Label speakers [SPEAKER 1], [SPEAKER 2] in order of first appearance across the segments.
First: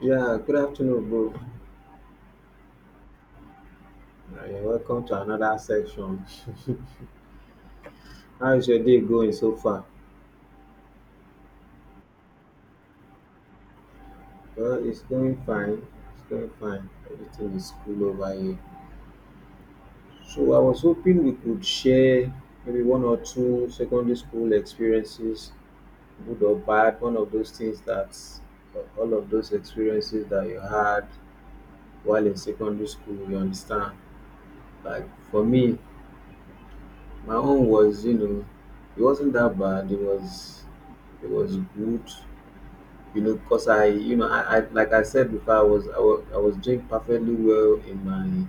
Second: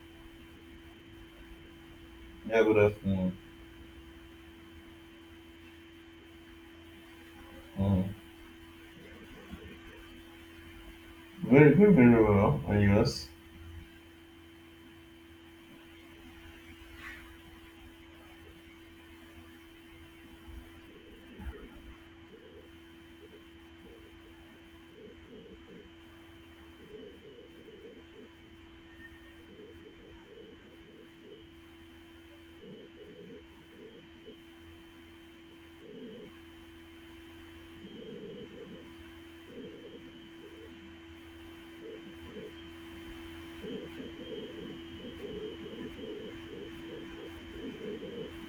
[SPEAKER 1] Yeah, good afternoon, bro.
[SPEAKER 2] Yeah, good afternoon.
[SPEAKER 1] Welcome to another section.
[SPEAKER 2] Mm.
[SPEAKER 1] How is your day going so far?
[SPEAKER 2] Very good, very well. And yours?
[SPEAKER 1] Well, it's going fine. It's going fine. Everything is cool over here. So I was hoping we could share maybe one or two secondary school experiences, good or bad. One of those things that all of those experiences that you had while in secondary school, you understand. Like for me, my own was, it wasn't that bad. It was good you know, because I, like I said before, I was doing perfectly well in my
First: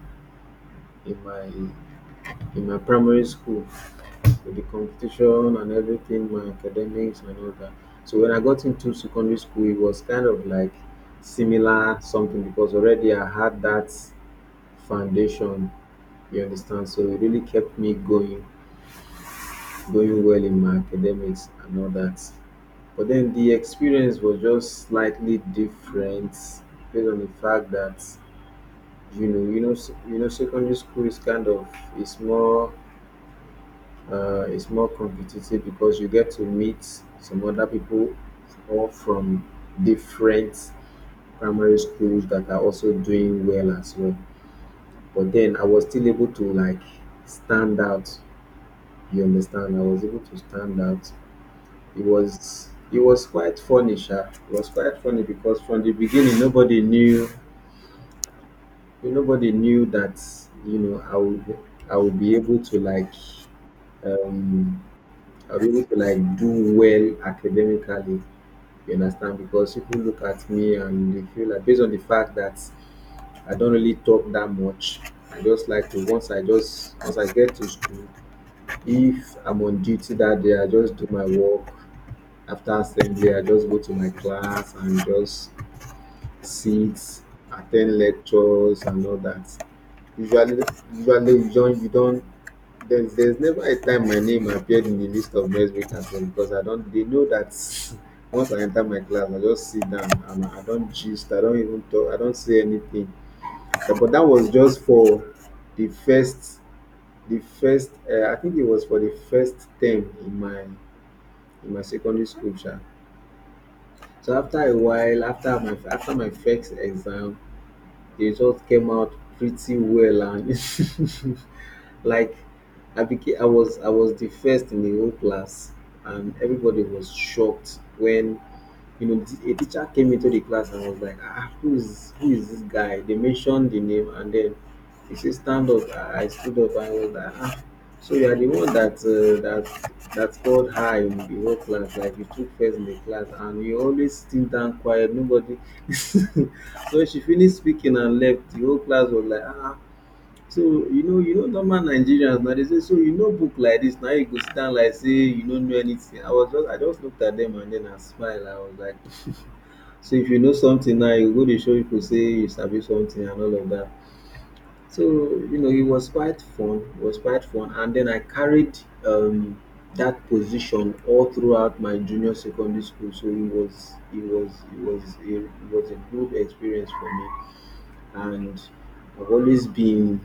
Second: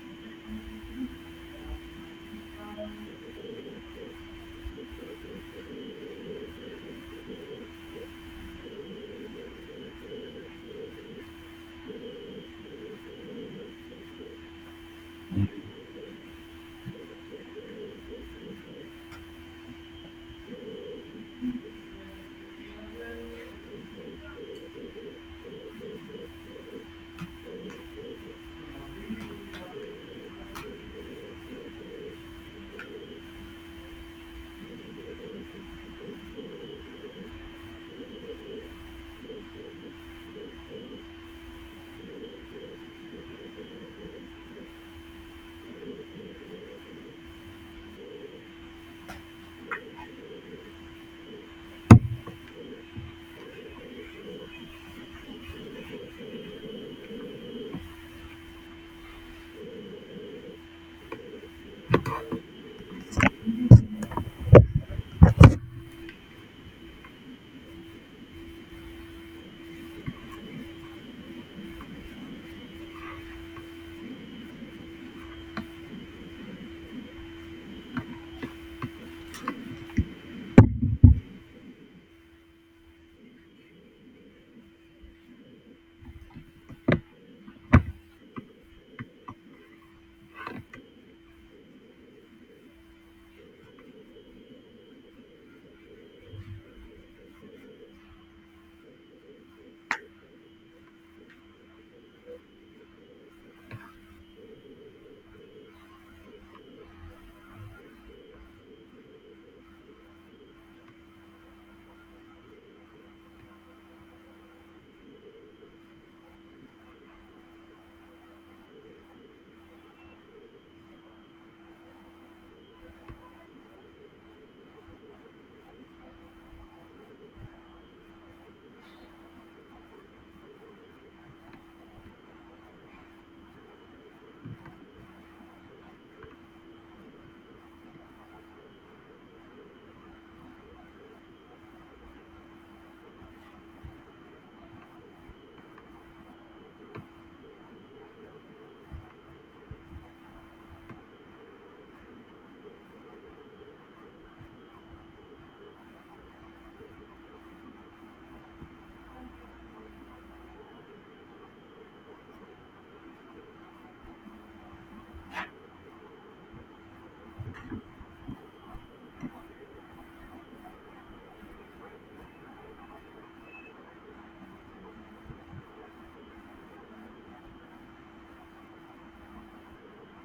[SPEAKER 1] in my in my primary school with the competition and everything, my academics and all that. So when I got into secondary school, it was kind of like similar something because already I had that foundation. You understand? So it really kept me going, going well in my academics and all that. But then the experience was just slightly different based on the fact that secondary school is kind of it's more it's more competitive because you get to meet some other people all from different primary schools that are also doing well as well. But then I was still able to like stand out. You understand? I was able to stand out. It was quite funny, sha. It was quite funny because from the beginning nobody knew that you know I would I would be able to like um I'll be able to like do well academically, you understand? Because people look at me and they feel like based on the fact that I don't really talk that much. I just like to once I just once I get to school, if I'm on duty that day, I just do my work. After assembly, I just go to my class and just sit, attend lectures and all that. Usually, usually you don't. There's never a time my name appeared in the list of next week as well because I don't. They know that once I enter my class, I just sit down and I don't gist. I don't even talk. I don't say anything. But that was just for the first, the first. I think it was for the first term in my secondary school. Sha. So after a while, after my first exam, the result came out pretty well, and like I was the first in the whole class, and everybody was shocked when you know, a teacher came into the class and was like, ah, who is this guy? They mentioned the name and then he said, stand up. I stood up and I was like, ah, so you are the one that that scored high in the whole class, like you took first in the class, and you always still down quiet, nobody. So she finished speaking and left. The whole class was like, ah. So normal Nigerians now they say, so you know, book like this now you go stand like say you don't know anything. I just looked at them and then I smiled. I was like. So if you know something now, you go dey show pipu say you sabi something and all of that. So you know, it was quite fun and then I carried um dat position all throughout my junior secondary school. So it was a good experience for me, and I've always been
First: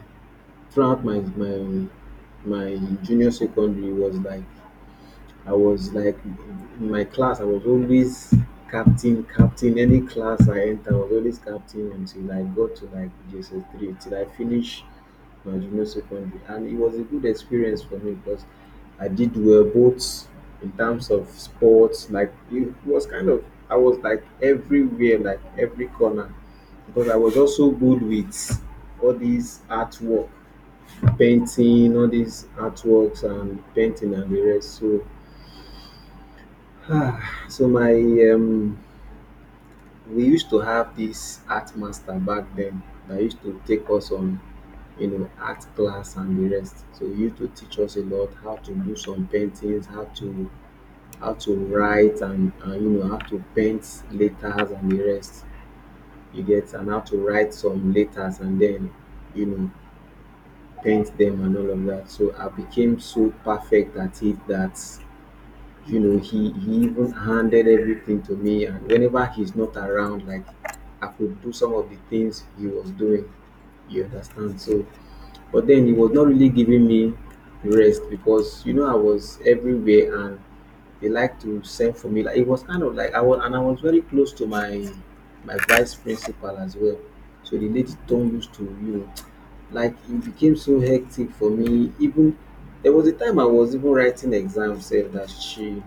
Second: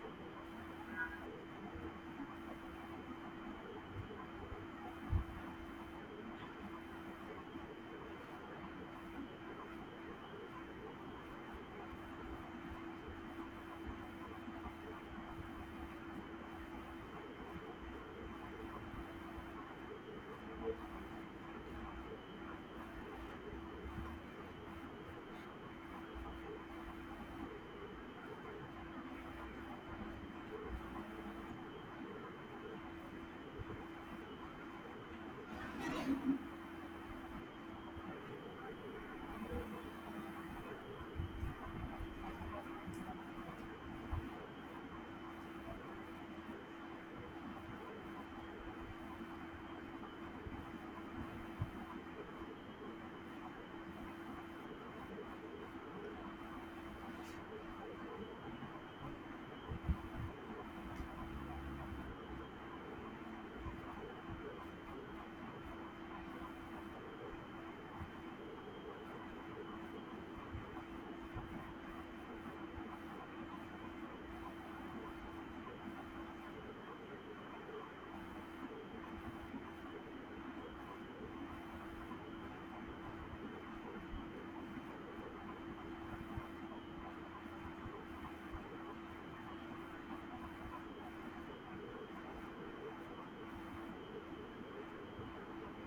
[SPEAKER 1] throughout my junior secondary. Was like I was like in my class, I was always captain, captain. Any class I enter, I was always captain until I got to like JSS3, till I finished my junior secondary. And it was a good experience for me because I did well both in terms of sports. Like it was kind of I was like everywhere, like every corner, because I was also good with all these artwork, painting, all these artworks and painting and the rest. So ah, so my um, we used to have this art master back then that used to take us on you know art class and the rest, so he used to teach us a lot how to do some paintings, how to write and you know how to paint letters and the rest, you get, and how to write some letters and then you know paint them and all of that, so I became so perfect at it that you know he even handed everything to me and whenever he's not around like I could do some of the things he was doing, you understand, so but then he was not really giving me rest because you know I was everywhere and they like to send for me, like it was kind of like I was, and I was very close to my my vice principal as well, so the lady don't used to you know like it became so hectic for me. Even there was a time I was even writing exams sef that she,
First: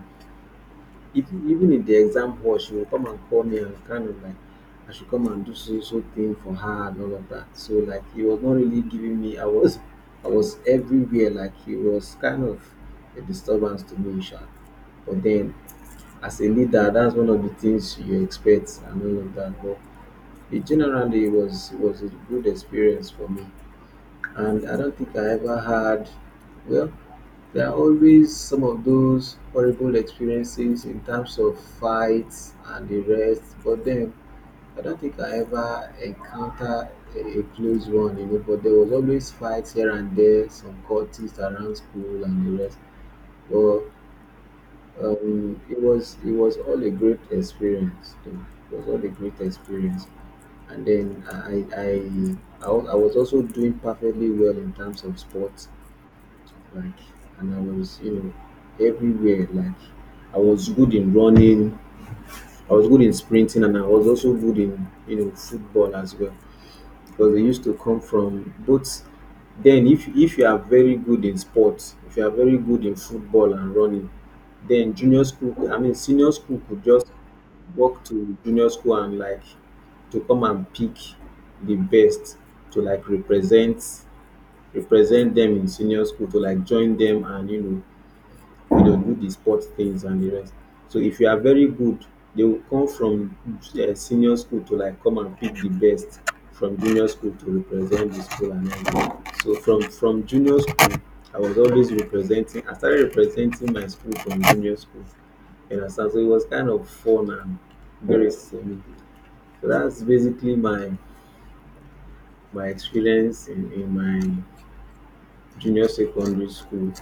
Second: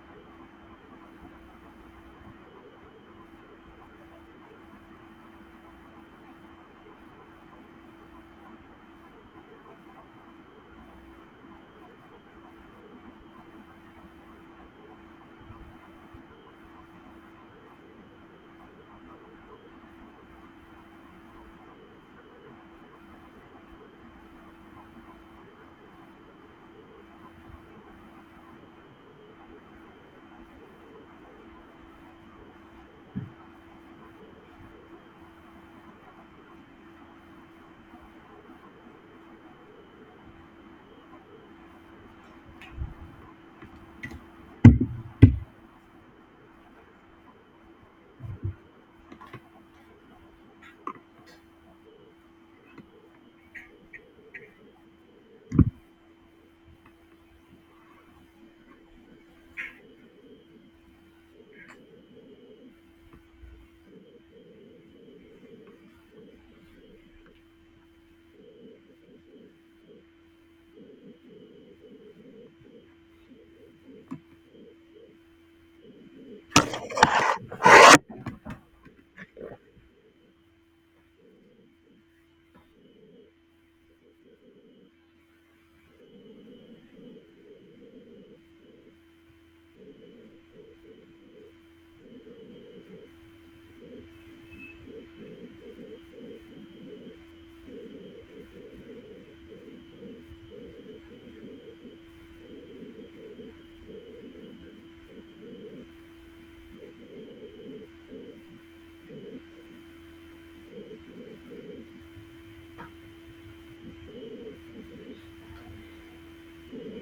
[SPEAKER 1] if even if the exam hot she go come and call me and kind of like I should come and do so so thing for her and all of that. So like he was not really giving me. I was everywhere, like he was kind of a disturbance to me sha. But then as a leader that's one of the things you expect and all of that, but in generally it was a good experience for me, and I don't think I ever had, well, there are always some of those horrible experiences in terms of fights and the rest, but then I don't think I ever encounter a close one, you know. But there was always fights here and there, some cultists around school and the rest. But it was all a great experience. Though. It was all a great experience, and then I was also doing perfectly well in terms of sports like, and I was you know everywhere, like I was good in running, I was good in sprinting, and I was also good in you know football as well because they used to come from both. Then if you are very good in sports, if you are very good in football and running, then junior school I mean senior school could just walk to junior school and like to come and pick the best to like represent them in senior school to like join them and you know, do the sport things and the rest. So if you are very good, they will come from senior school to like come and pick the best from junior school to represent the school and everything. So from junior school, I was always representing. I started representing my school from junior school. You understand? So it was kind of fun and very similar. So that's basically my my experience in my junior secondary school,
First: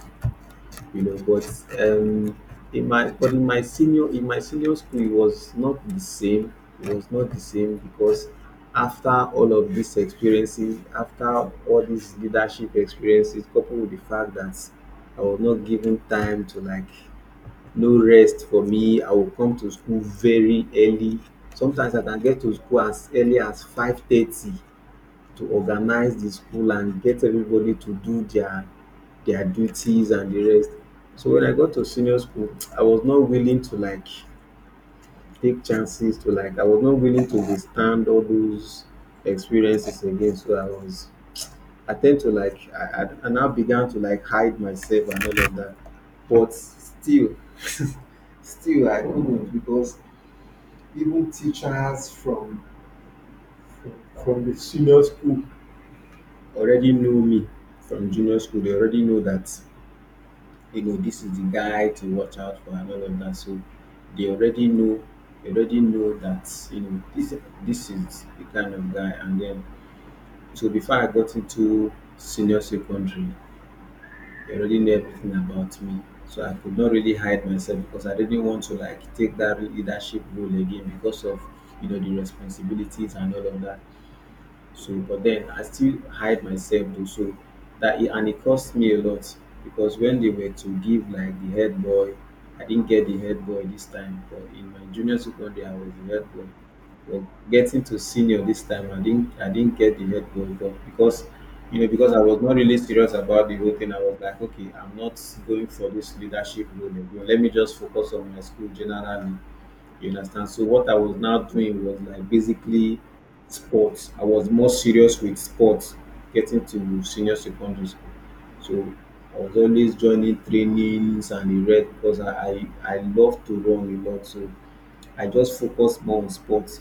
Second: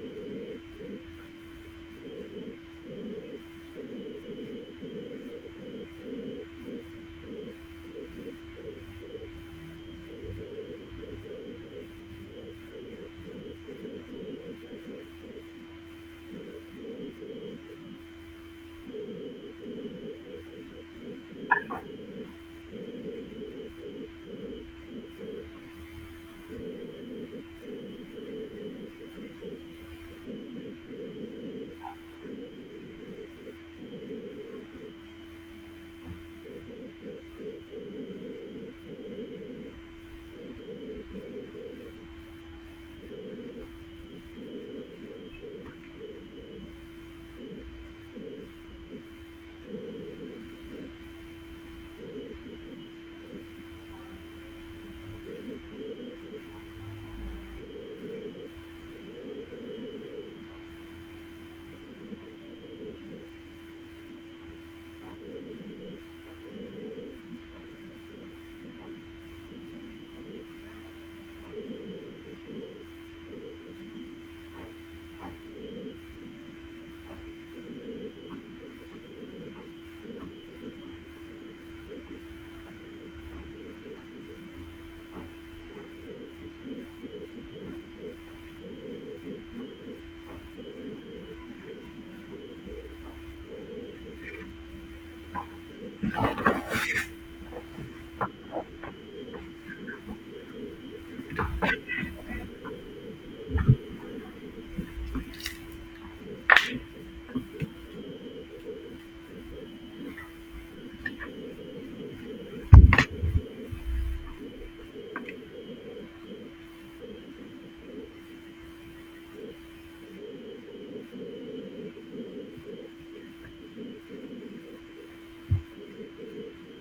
[SPEAKER 1] you know, but um in my but in my senior school it was not the same. It was not the same because after all of these experiences, after all these leadership experiences coupled with the fact that I was not given time to like no rest for me, I will come to school very early, sometimes I can get to school as early as 5:30 to organize the school and get everybody to do their duties and the rest. So when I got to senior school, I was not willing to like take chances to like I was not willing to withstand all those experiences again. So I was I tend to like I now began to like hide myself and all of that. But still still I couldn't because even teachers from the senior school already know me from junior school. They already know that, you know, this is the guy to watch out for and all of that. So they already know, they already know that, you know, this is the kind of guy. And then, so before I got into senior secondary, they already knew everything about me. So I could not really hide myself because I didn't want to like take that leadership role again because of, you know, the responsibilities and all of that. So, but then I still hide myself though. So that it, and it cost me a lot because when they were to give like the head boy, I didn't get the head boy this time. But in my junior secondary, I was the head boy. But getting to senior this time, I didn't get the head boy, but because you know because I was not really serious about the whole thing. I was like, okay, I'm not going for this leadership role. Again. Let me just focus on my school generally, you understand? So what I was now doing was like basically sports. I was more serious with sports getting to senior secondary school. So I was always joining trainings and the rest because I love to run a lot. So I just focused more on sports,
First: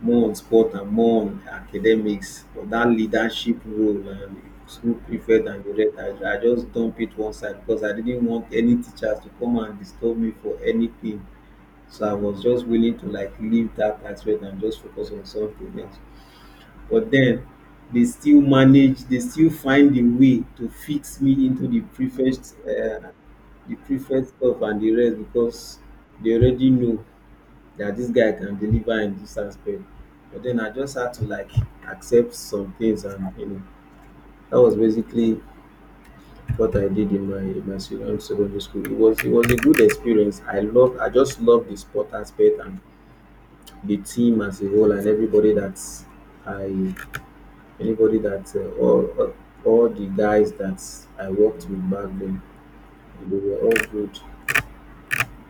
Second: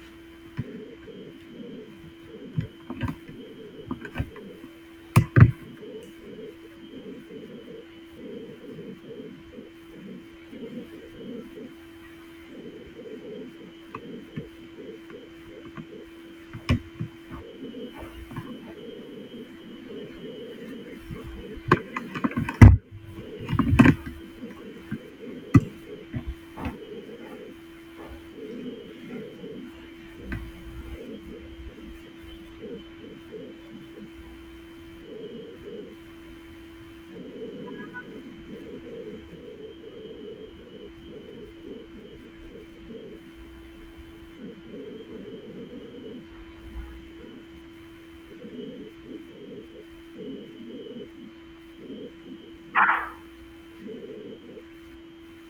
[SPEAKER 1] more on sport and more on academics. But that leadership role and school prefect and the rest, I just dump it one side because I didn't want any teachers to come and disturb me for anything. So I was just willing to like leave that aspect and just focus on something else. But then they still find a way to fix me into the prefect stuff and the rest because they already know that this guy can deliver in this aspect. But then I just had to like accept some things, and you know that was basically what I did in my secondary secondary school. It was a good experience. I just love the sport aspect and the team as a whole and everybody that I, anybody that, all the guys that I worked with back then, they were all good.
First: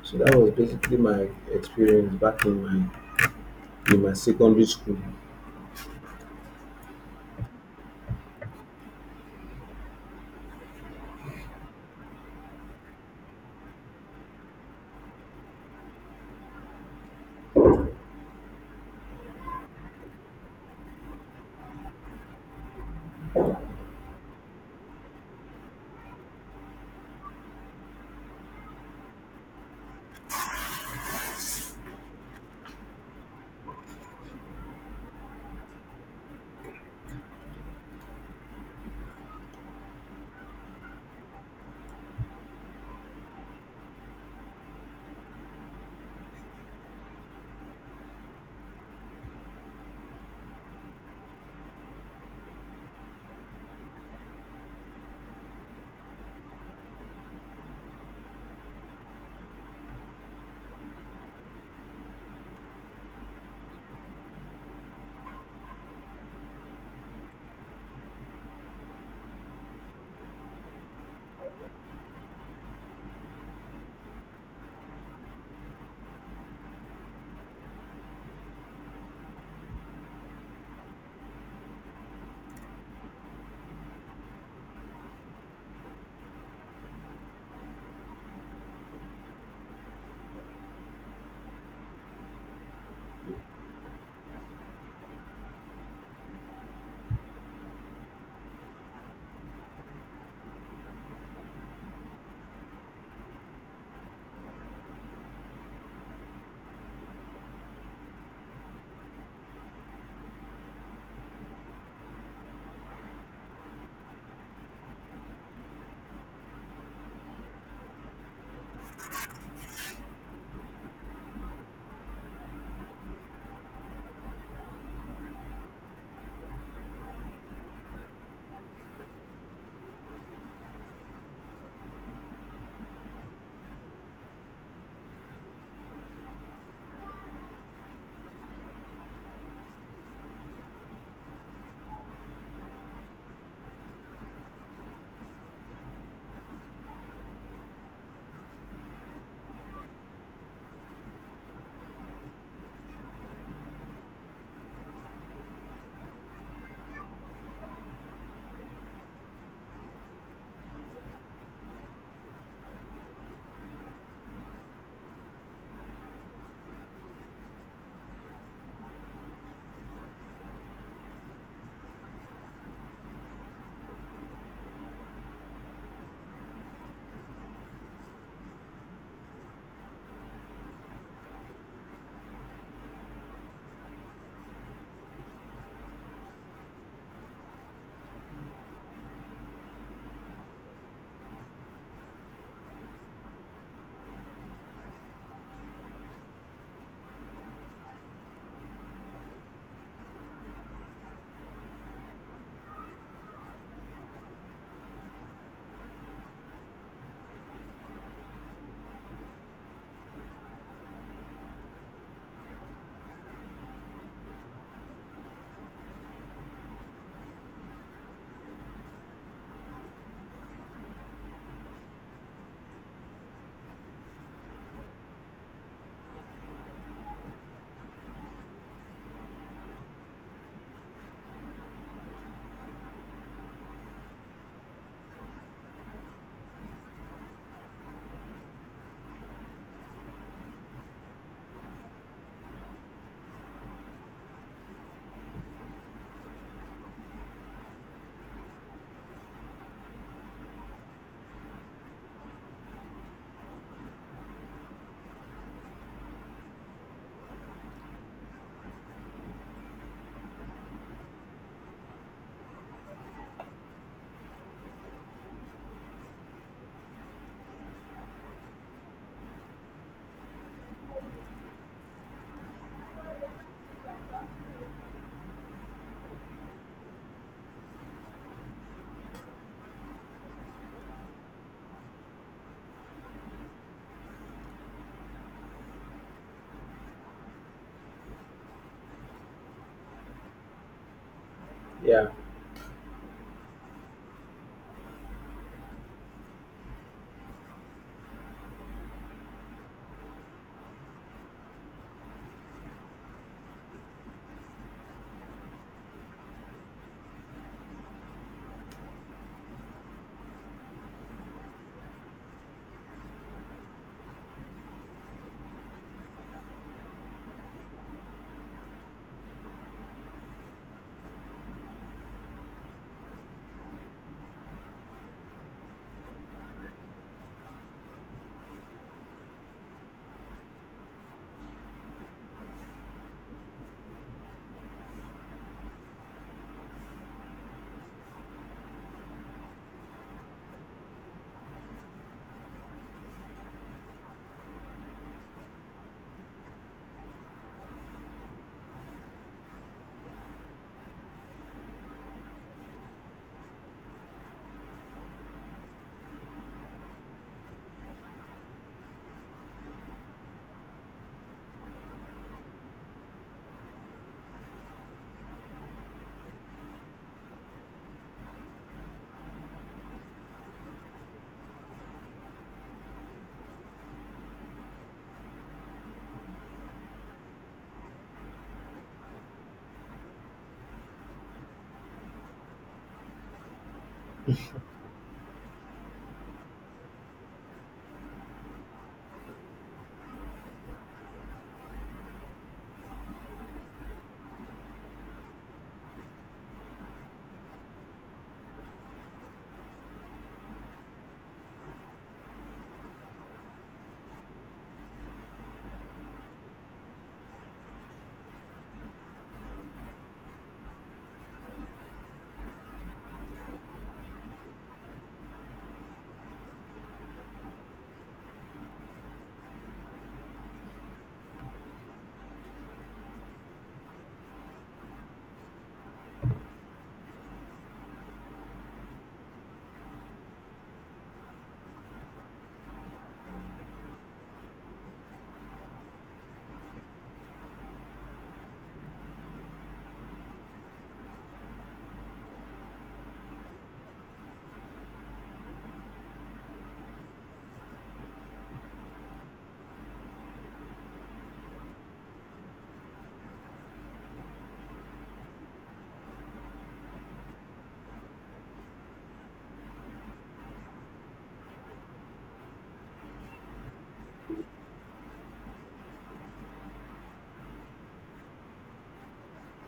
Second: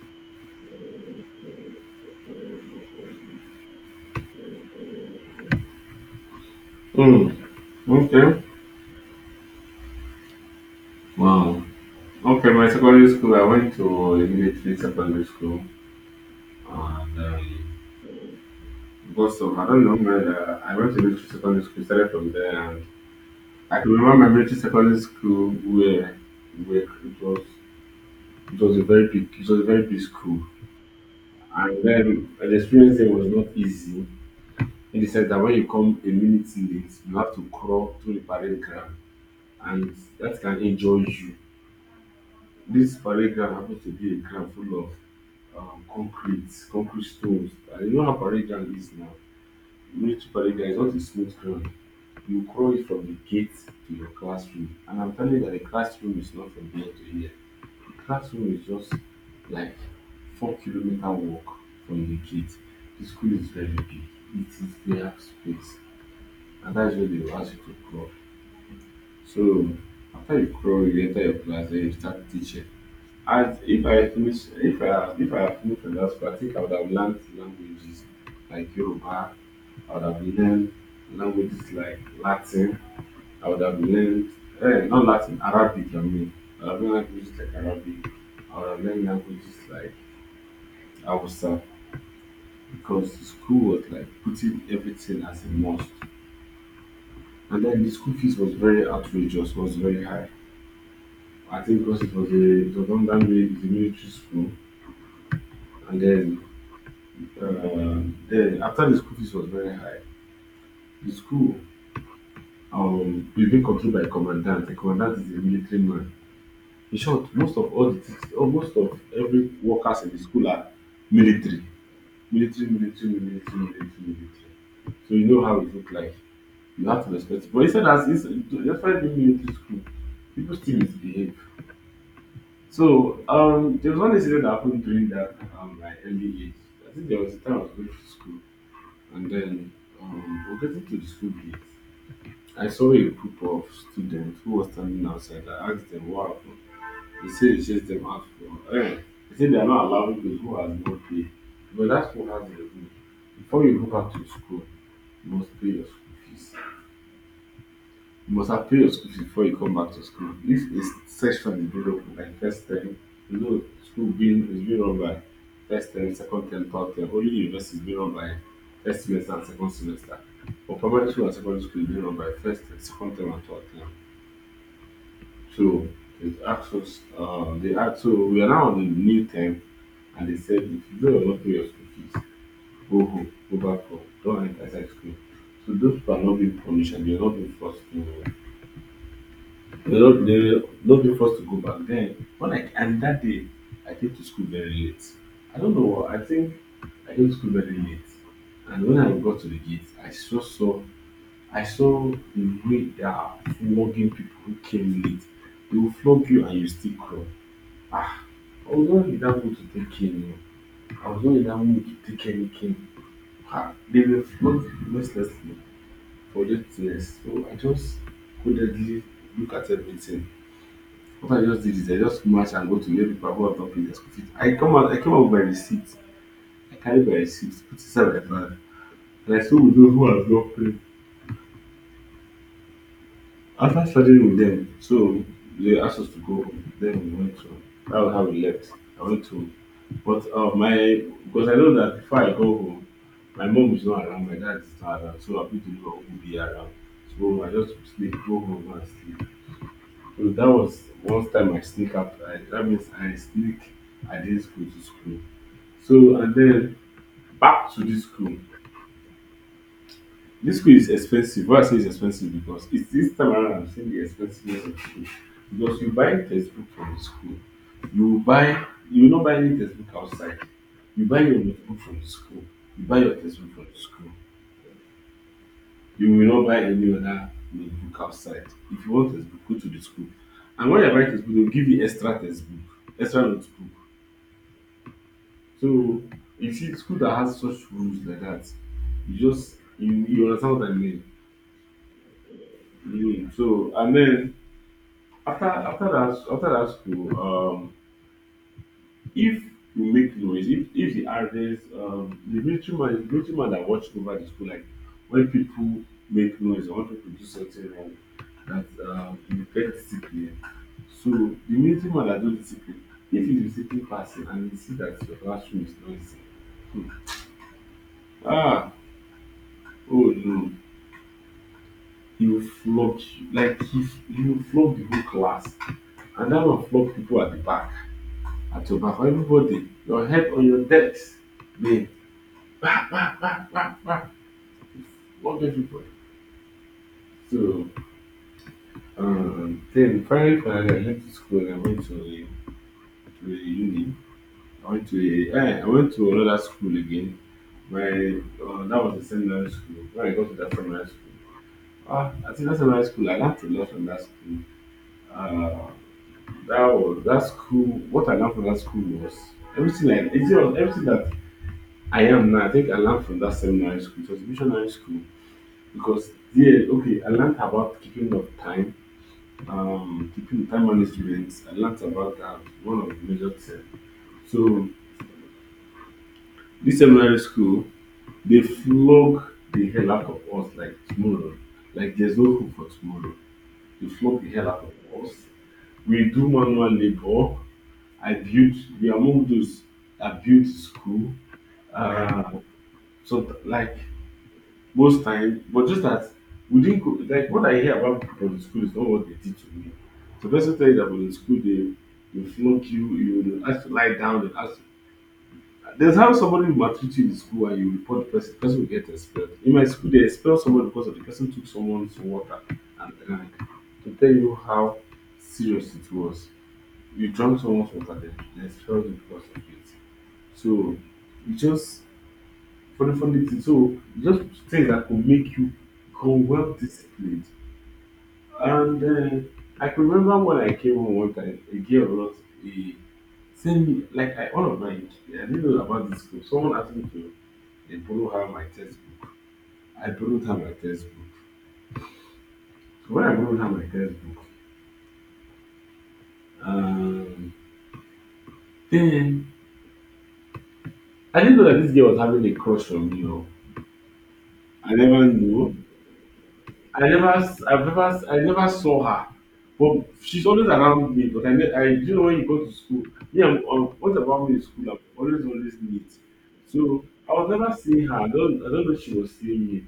[SPEAKER 1] So that was basically my experience back in my secondary school.
[SPEAKER 2] Mm, okay. Wow. Okay, my secondary school, I went to a military secondary school. And because of, I don't know, whether I went to military secondary school, started from there. And I can remember my military secondary school where it was a very big, it was a very big school. And then the experience there was not easy in the sense that when you come a minute late, you have to crawl through the parade ground. And that can injure you. This parade ground happens to be a ground full of concrete, concrete stones. And you know how parade ground is now. Military parade ground is not a smooth ground. You crawl it from the gate to your classroom. And I'm telling you that the classroom is not from here to here. The classroom is just like 4 kilometer walk from the gate. The school is very big. It is their space. And that's where they will ask you to crawl. So after you crawl, you enter your class, then you start teaching. As if I finish, if I had finished from that school, I think I would have learned languages like Yoruba. I would have learned languages like Latin. I would have learned not Latin, Arabic. I mean, I would have learned languages like Arabic. I would have learned languages like Hausa because the school was like putting everything as a must. And then the school fees was very outrageous, was very high. I think because it was a it was done that way it's a military school, and then after the school fees was very high, the school is being controlled by a commandant. The commandant is a military man. In short, most of all the teachers, almost of every workers in the school are military, military, military, military, military, military. So you know how it look like. You have to respect it. But instead, as it's despite being military school, people still misbehave. So there was one incident that happened during that my early age. I think there was a time I was going to school, and then we were getting to the school gate. I saw a group of students who were standing outside. I asked them what happened. They said it's just them out for. Eh. They said they are not allowing those who has no pay. But that's what has the rule. Before you go back to school, you must pay your school fees. You must have paid your school fees before you come back to school. If a section is being open like first term, you know school being is being run by first term, second term, third term. Only university is being run by first semester and second semester. But primary school and secondary school is being run by first term, second term and third term. So it asked us they asked so we are now on the new term and they said if you don't not pay your school fees, go home, go back home, don't enter inside school. So those people are not being punished and they are not being forced to they love me forced to go back. Then when I and that day I came to school very late. I don't know what I think I came to school very late. And when I got to the gate, I saw I saw the way they are flogging people who came late. They will flog you and you still crawl. Ah, I was not in that mood to take cane. Oh. I was not in that mood to take any cane. Ah, they were flogged mercilessly for just things. So I just couldn't look at everything. What I just did is I just match and go to where people who have not paid their school fees. I come out, I came out with my receipt. I carried my receipt, put it inside my bag, and I still with those who have not paid. After studying with them, so they asked us to go home. Then we went to. That was how we left. I went to, but my because I know that before I go home, my mom is not around, my dad is not around, so I put the will be around. So I just sleep, go home and sleep. So that was one time I sneak out. I, that means I sneak. I didn't school to school. So and then back to this school. This school is expensive. Why I say it's expensive because it's this time around I'm saying the expensiveness of school. Because you buy textbook from the school, you buy you will not buy any textbook outside. You buy your notebook from the school. You buy your textbook from the school. You will not buy any other notebook outside. If you want textbook, go to the school. And when you buy textbook, they'll give you extra textbook, extra notebook. So you see, school that has such rules like that, you just you, you understand what I mean.
[SPEAKER 1] Yeah,
[SPEAKER 2] You, so and then after that after that school, if you make noise, if the others, the military man that watch over the school, like when people make noise or when people do something wrong, that you get discipline. So the military man that do discipline, if he's a discipline person and he see that your classroom is noisy, hmm, ah, oh no he will flog you. Like he will flog the whole class. And that will flog people at the back, at your back, everybody, your head on your decks. They ah, ah, flog everybody. So then finally I left the school and I went to a uni. I went to a I went to another school again. My that was a seminary school. When I got to that seminary school. Ah, I think that seminary school I learned a lot from that school. Uh That was that school. What I learned from that school was everything. I it was everything that I am now. I think I learned from that seminary school. It was missionary school because yeah, okay. I learned about keeping of time, keeping time management. I learned about that one of the major things. So this seminary school, they flog the hell out of us like tomorrow. Like there's no hope for tomorrow. They flog the hell out of us. We do manual labor I built we are among those that built school. Uh, so like most time, but just that we didn't go, like what I hear about people from the school is not what they did to me. So, the person tell you that from the school they will flunk you, you will ask to lie down, they ask there's how somebody will maltreat you in the school and you report the person will get expelled. In my school, they expel somebody because of the person took someone's water and drank. To tell you how serious it was. You drank someone's water, they expelled you because of it. So it's just funny, funny thing. So just things that could make you become well disciplined. And I can remember when I came home one time, a girl not a sent me like I one of my I didn't know about this school. Someone asked me to they borrow her my textbook. I borrowed her my textbook. So when I borrowed her my textbook, um, then I didn't know that this girl was having a crush on me. Or I never knew. I never, I've never, I never saw her, but she's always around me. But I, I do you know when you go to school, me, I'm, what about me in school? I'm always, always late. So I was never seeing her. I don't know if she was seeing me.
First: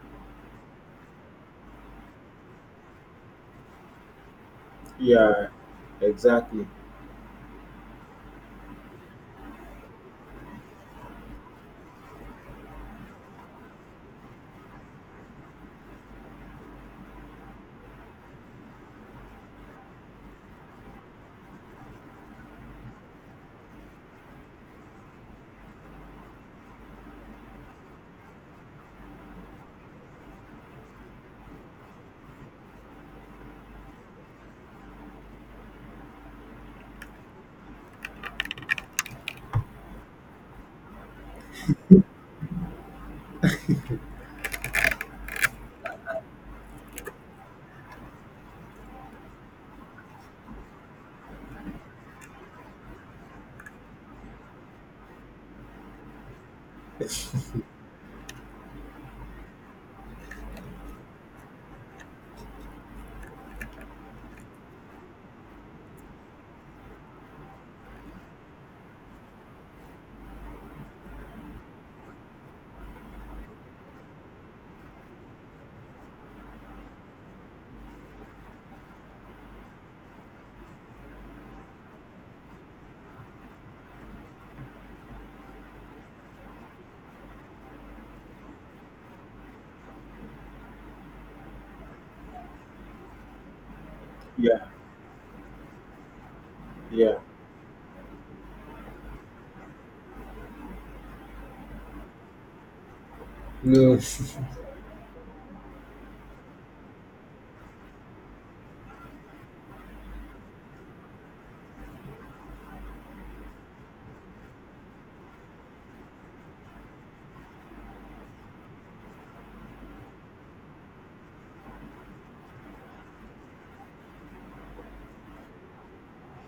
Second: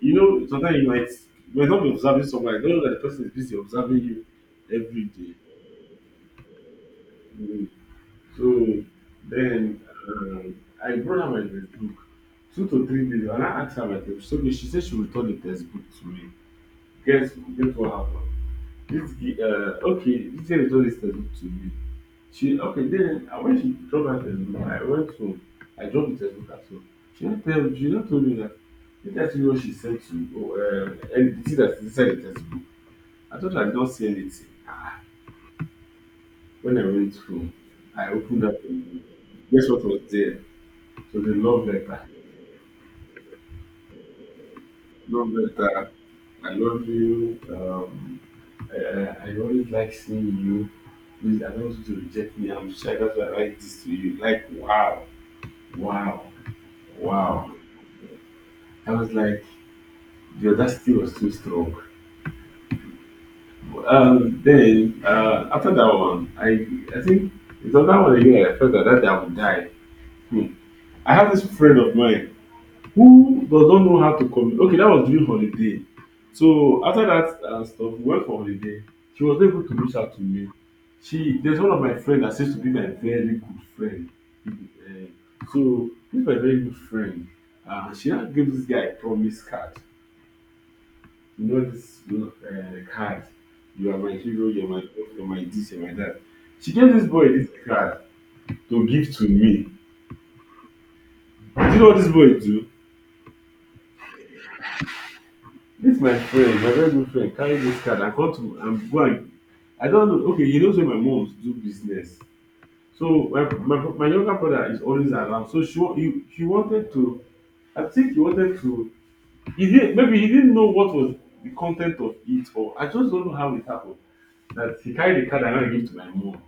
[SPEAKER 2] You know, sometimes you might not be observing someone. I don't know that the person is busy observing you every day.
[SPEAKER 1] yeah, exactly.
[SPEAKER 2] Mm. So then um, I brought her my textbook, two to three days, and I asked her my textbook. So she said she will return the textbook to me. Guess, guess what happened? This okay, this girl is what this textbook to me. She okay then when she drop her textbook, I went home. I dropped the textbook at home. She not tell she not told me that. Did that you what she sent to you? Oh, and the thing that's inside the textbook. I thought I did not see anything. When I went home, I opened up the- Guess what was there? So the love letter. Love letter. I love you. I always like seeing you. Please, I don't want you to reject me. I'm sure that's why I write this to you. Like, wow, wow, wow. I was like, the audacity was too strong. Then after that one, I think it's on that one again. I felt that I would die. Hmm. I have this friend of mine. Who doesn't know how to commu okay that was during holiday. So after that stuff we went for holiday. She was not able to reach out to me. She there's one of my friend that seems to be my very good friend. um So this my very good friend she now give this guy a promise card. You know this card, you are my hero, you
[SPEAKER 1] Yeah,
[SPEAKER 2] are my, you are my this, you are my that. She gave this
[SPEAKER 1] yeah.
[SPEAKER 2] boy this card to give to me. Do you know what this boy do?
[SPEAKER 1] No,
[SPEAKER 2] This my friend, my very good friend, carry this card and come to and go and I don't know. Okay, he knows where my mom do business. So my younger brother is always around. So she wa- he wanted to, I think he wanted to, he did, maybe he didn't know what was the content of it, or I just don't know how it happened. That he carried the card and I gave to my mom.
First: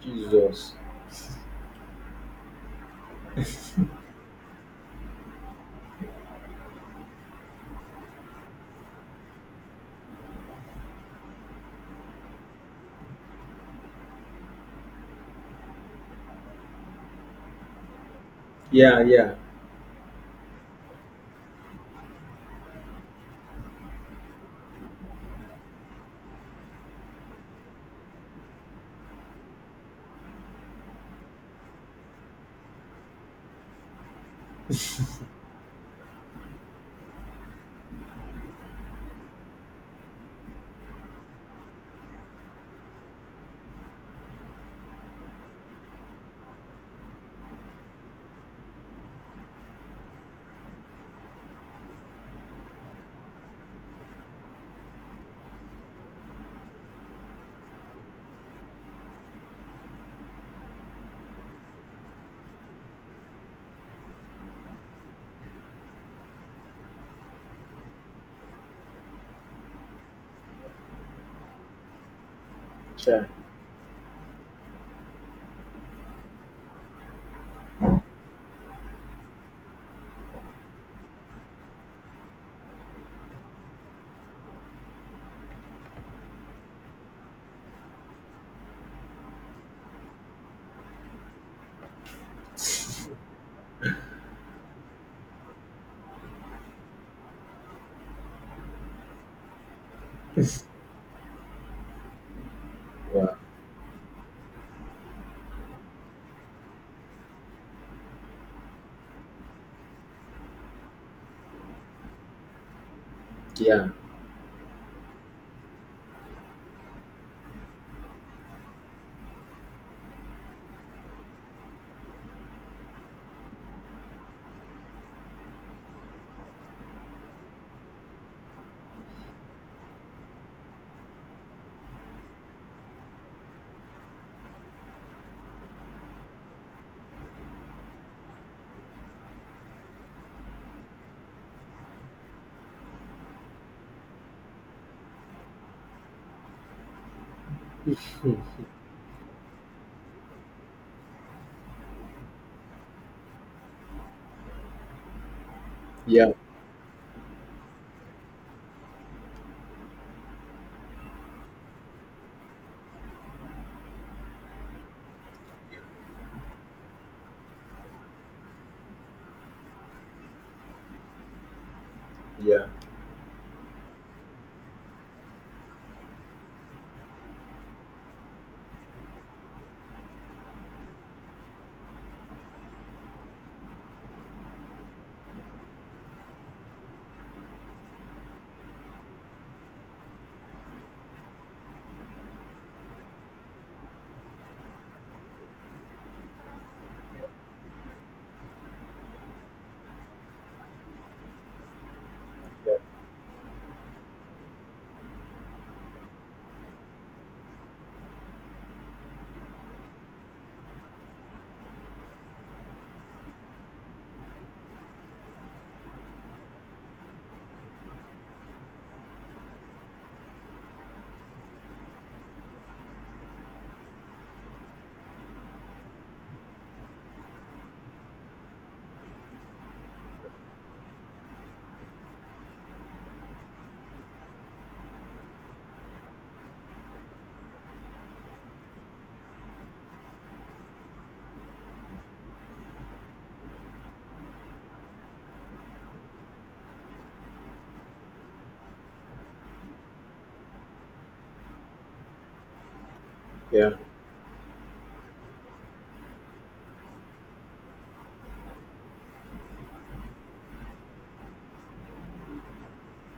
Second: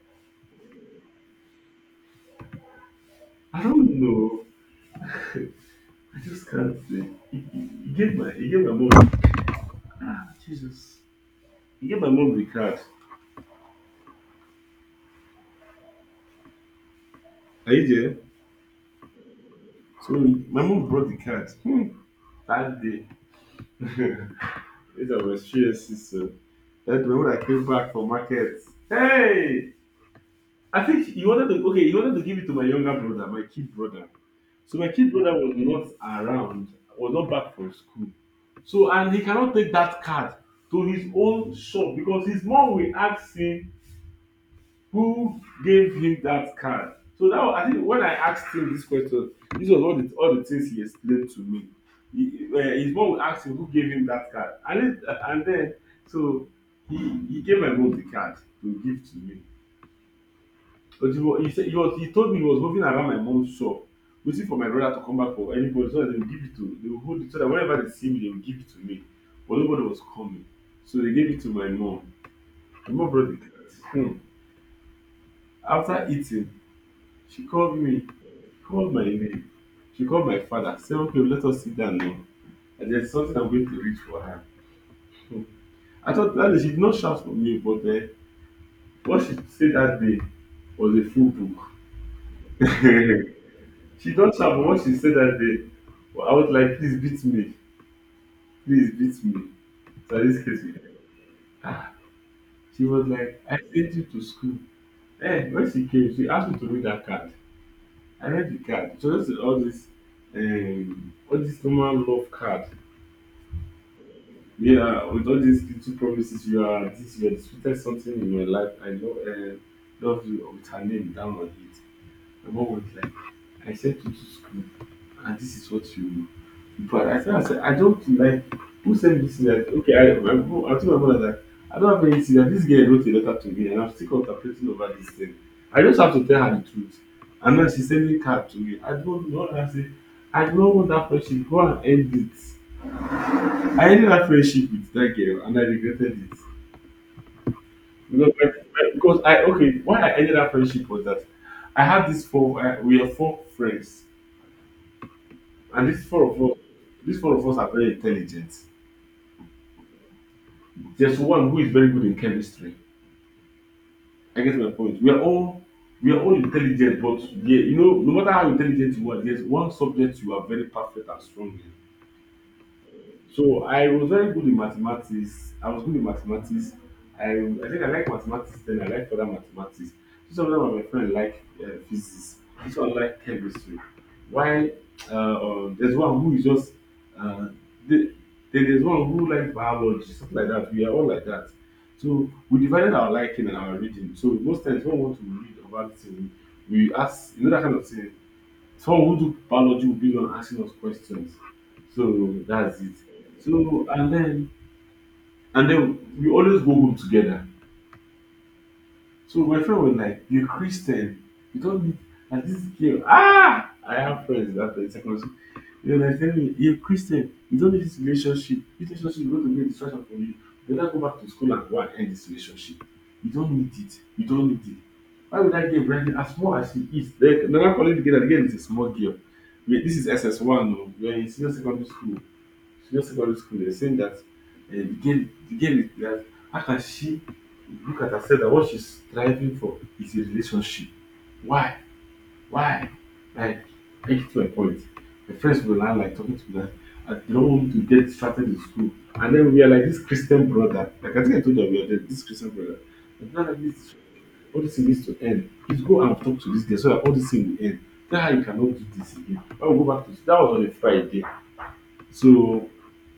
[SPEAKER 1] Jesus.
[SPEAKER 2] I don't know. I just can't say. He gave my, he gave my mom, ah Jesus. He gave my mom the card. Are you there?
[SPEAKER 1] Yeah, yeah,
[SPEAKER 2] So my mom brought the card. Hmm. That day it was CSC, so that day when I came back from market, hey, I think he wanted to, okay he wanted to give it to my younger brother, my kid brother. So my kid brother was not around, was not back from school. So and he cannot take that card to his own shop because his mom will ask him who gave him that card. So now I think when I asked him this question, this was all the things he explained to me. He his mom would ask him who gave him that card, and then so he he gave my mom the card to give to me. But he was, he said, he was, he told me he was moving around my mom's shop, waiting for my brother to come back for anybody so that they will give it to, they will hold it so that whenever they see me they will give it to me. But nobody was coming, so they gave it to my mom. My mom
[SPEAKER 1] sure.
[SPEAKER 2] brought the card. Hmm. After eating, she called me, called my name. She called my father, said, okay, let us sit down now. And there's something I'm going to reach for her. I thought that day she did not shout for me, but what she said that day was a full book. She don't shout, but what she said that day, well, I was like, please beat me, please beat me. So in this case, she was
[SPEAKER 1] Wow.
[SPEAKER 2] like, I sent you to school. Eh, when she came, she asked me to read that card. I read the card. She was all this normal love card.
[SPEAKER 1] Yeah,
[SPEAKER 2] Yeah, with all these little promises, you are this, you are disputed something in your life. I love you, with her name down on it. And what was like, I sent you to school, and this is what you. But I think I said I don't like who sent this letter. Okay, I my I told my mother that I don't have any serious. This girl wrote a letter to me, and I'm still contemplating over this thing. I just have to tell her the truth. And now she's sending card to me. I don't know. I say I don't want that friendship. Go and end it. I ended that friendship with that girl and I regretted it. Because, like, because I, okay, why I ended that friendship was that I had we are four friends, and these four
[SPEAKER 1] yeah,
[SPEAKER 2] of us these four of us are very intelligent. There's one who is very good in chemistry. I get my point. We are all, we are all intelligent, but yeah, you know, no matter how intelligent you are, there's one subject you are very perfect and strong in.
[SPEAKER 1] yeah,
[SPEAKER 2] So I was very good in mathematics. I was good in mathematics. I think I like mathematics, then I like further mathematics. So some of my friends like physics. This one like chemistry. Why there's one who is just uh, the, then there's one who like biology, stuff like that. We are all like that. So we divided our liking and our reading. So most times when we want to read about thing, we ask, you know, that kind of thing, so who took biology will be on asking us questions. So that's it. So and then we always go home together. So my friend was like, you're Christian. You don't need, and this girl. Ah, I have friends that are in secondary school. They were like telling me, you're Christian, you don't need this relationship. This relationship is going to be a distraction for you. Better go back to school and go and end this relationship. You don't need it. You don't need it. Why would I get branded as small as she is? Like another colleague together, the girl is a small girl. Wait, this is SS1, no? We're in senior secondary school, they were saying that the game is that how can she look at herself, that what she's striving for is a relationship. why why, like, I get to a point, my friends were now like talking to me that I don't want to get started in school, and then we are like this Christian brother, like I think I told you we are there, this Christian brother, and now that
[SPEAKER 1] yeah.
[SPEAKER 2] this all this thing needs to end, please go and talk to this girl so that all this thing will end, tell her you cannot do this again, I will go back to, that was on a Friday. So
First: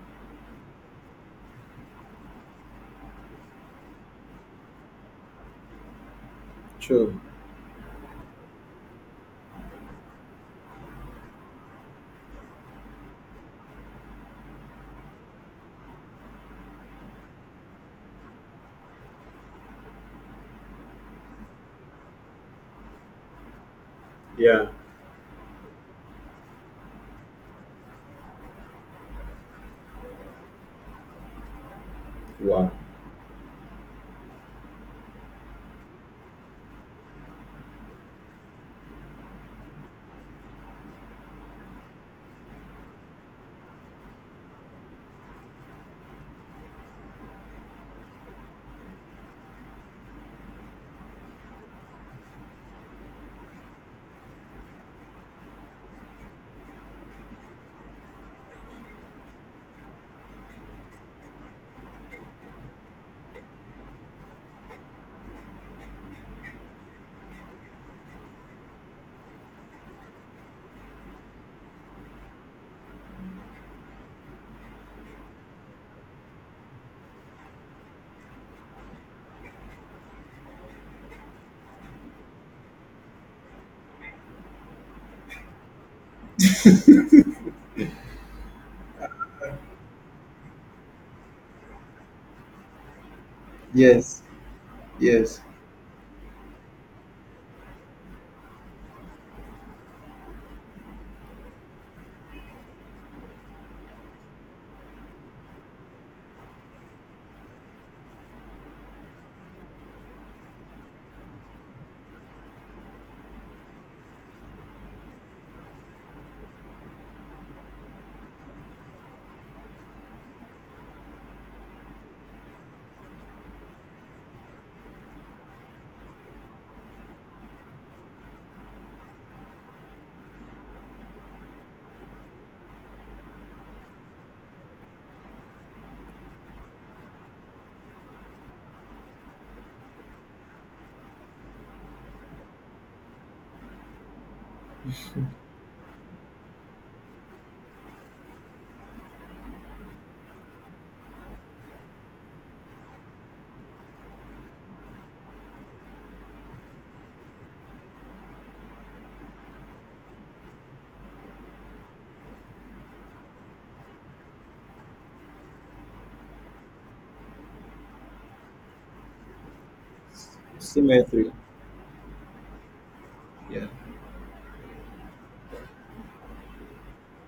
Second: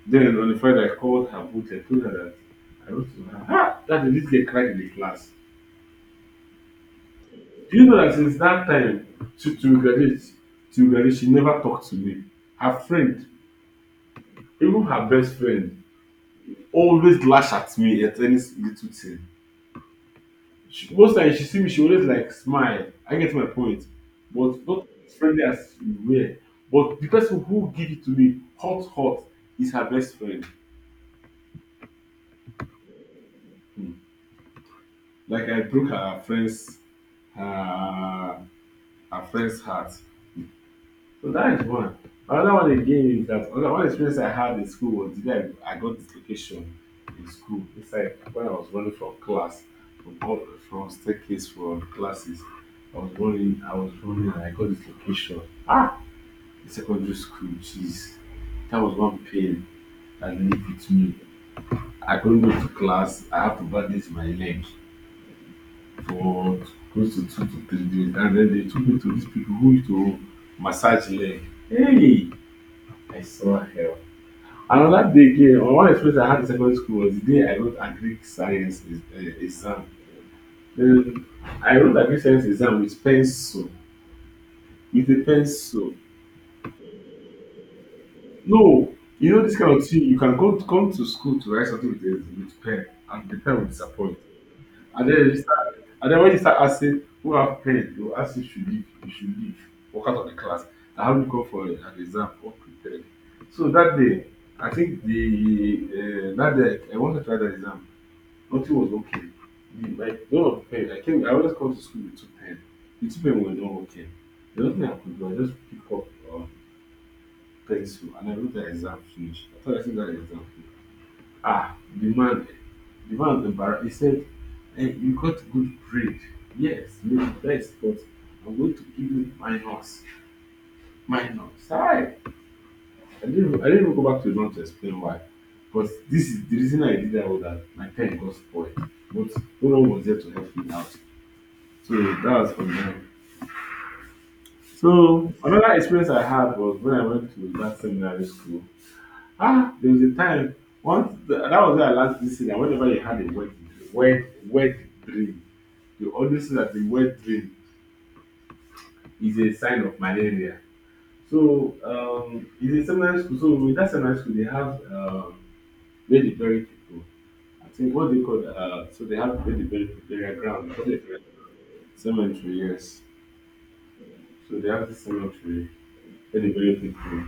[SPEAKER 2] then on the Friday, I called her both and told her that I wrote to her, ah, that this girl cried in the class.
[SPEAKER 1] True.
[SPEAKER 2] Do you know that since that time, she, to graduate, to graduate, she never talked to me. Her friend, even her best friend, always lash at me at any little thing. She, most times she see me, she always like smile. I get my point. But
[SPEAKER 1] Yeah.
[SPEAKER 2] not as friendly as we were. But the person who give it to me hot, hot, is her best friend.
[SPEAKER 1] Wow.
[SPEAKER 2] Hmm. Like I broke her friend's her affects heart. So that is one. Another one again is that another one experience I had in school was that I got dislocation in school. It's like when I was running from class, from up- from staircase from classes. I was running, I was running, and I got dislocation. Ah! In secondary school, jeez. That was one pain that lived with me. I couldn't go to class. I have to bandage my leg for close to 2 to 3 days. And then they took me to these people who used to massage leg. Hey, I saw hell. Another day again, on one experience I had in secondary school was the day I wrote a Greek exam. Then I wrote a Greek science exam with pencil. With a pencil. No, you know this kind of thing, you can go, come to school to write something with, a, with pen, and the pen will disappoint.
[SPEAKER 1] Yes,
[SPEAKER 2] And then you
[SPEAKER 1] yes.
[SPEAKER 2] start, and then when you start asking who have pen, they will ask you should leave, walk out of the class. And how you come for an exam unprepared? So that day, I think the that day I wanted to write that exam, nothing was okay. The, like none of the pen. I always come to school with two pen. The two pen were not okay. The only thing I could do, I just pick up uh, pencil and I wrote the exam finish. After I think that exam finish. Ah, the man was embarrassed. He said, hey, "You got good grade. Yes, you're the best, but I'm going to give you minus, minus." Hi. I didn't even go back to John to explain why. But this is the reason I did that, was that my pen got spoiled. But no one was there to help me out. So that was for me. So another experience I had was when I went to that seminary school. Ah, there was a time once the, that was where I last this year. Whenever you had a wet, wet, wet dream, you always say that the wet dream is a sign of malaria. So it's a seminary school. So with that seminary school, they have where they bury people. I think what they call so they have where they bury people, burial ground. They call it,
[SPEAKER 1] Symmetry.
[SPEAKER 2] cemetery, yes.
[SPEAKER 1] Yeah,
[SPEAKER 2] So they have this cemetery where they bury people.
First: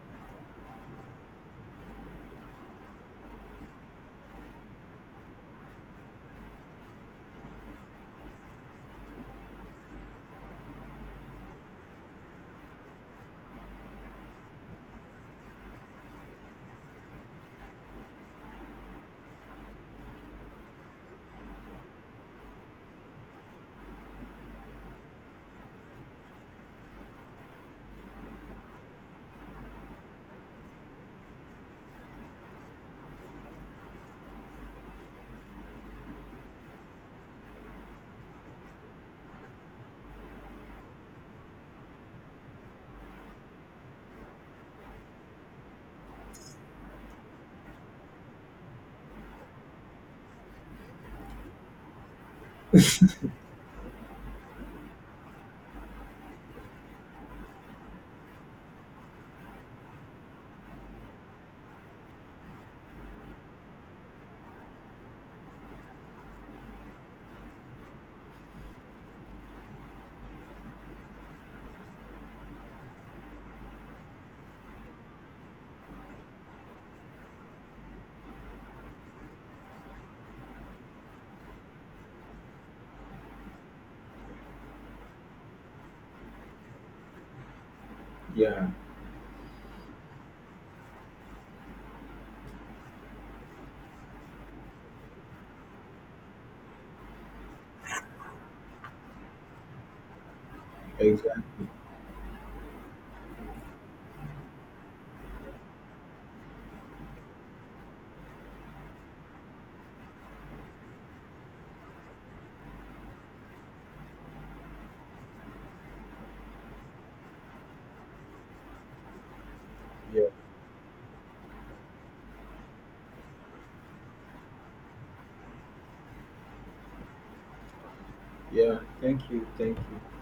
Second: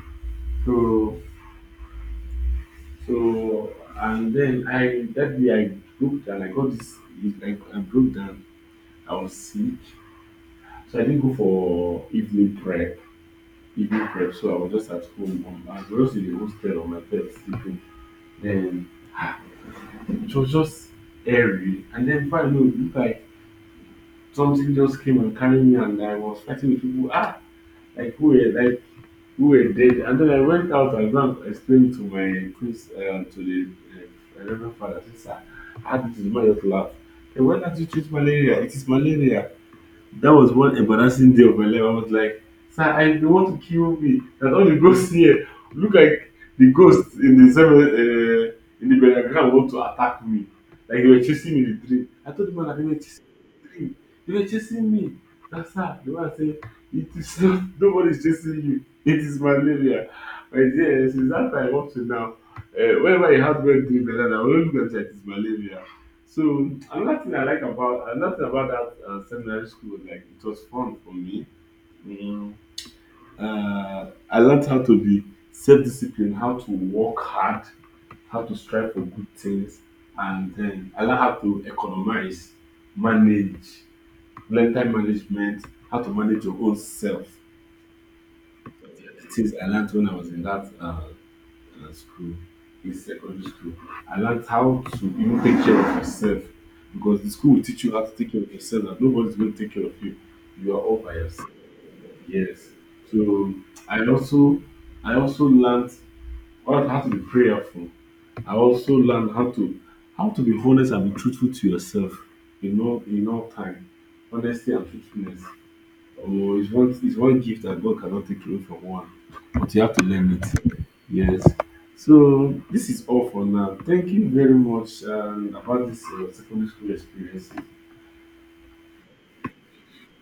[SPEAKER 2] So, so and then, I, that day I broke down. I got this. I broke down. I was sick, so I didn't go for evening prep. Evening prep. So I was just at home. On, I was just in the hostel on my bed sleeping. Then it was just airy. And then before I know, it looked like something just came and carried me, and I was fighting with people. Ah, like who? Like who were dead. And then I went out and go and explained to my priest, to the Reverend Father. I said, sir, how did this man just laugh? Hey, why do not you treat malaria? It is malaria. That was one embarrassing day of my life. I was like, sir, I, they want to kill me. And all the ghosts here look like the ghosts in the seven in the Benagram want to attack me. Like they were chasing me in the dream. I told the man that they were chasing me in the dream. They were chasing me. That's how the man said, it is not, nobody's chasing you. It is malaria. My dear, since that time up to now, whenever I had one dream like that, I will look at it, it's malaria. So another thing about that seminary school, like it was fun for me. Mm. I learned how to be self-disciplined, how to work hard, how to strive for good things, and then I learned how to economize, manage, learn time management, how to manage your own self.
[SPEAKER 1] yeah,
[SPEAKER 2] The things I learned when I was in that that's cool. In secondary school, I learned how to even take care of yourself, because the school will teach you how to take care of yourself and nobody's going to take care of you. You are all by yourself.
[SPEAKER 1] exactly.
[SPEAKER 2] Yes. So I also I also learned how to be prayerful. I also learned how to be honest and be truthful to yourself in all time. Honesty and truthfulness. Oh, it's one gift that God cannot take away from one, but you have to
[SPEAKER 1] Yeah,
[SPEAKER 2] learn it. Yes. So this is all for now. Thank you very much, about this secondary school experience.
[SPEAKER 1] yeah. Thank you, thank you.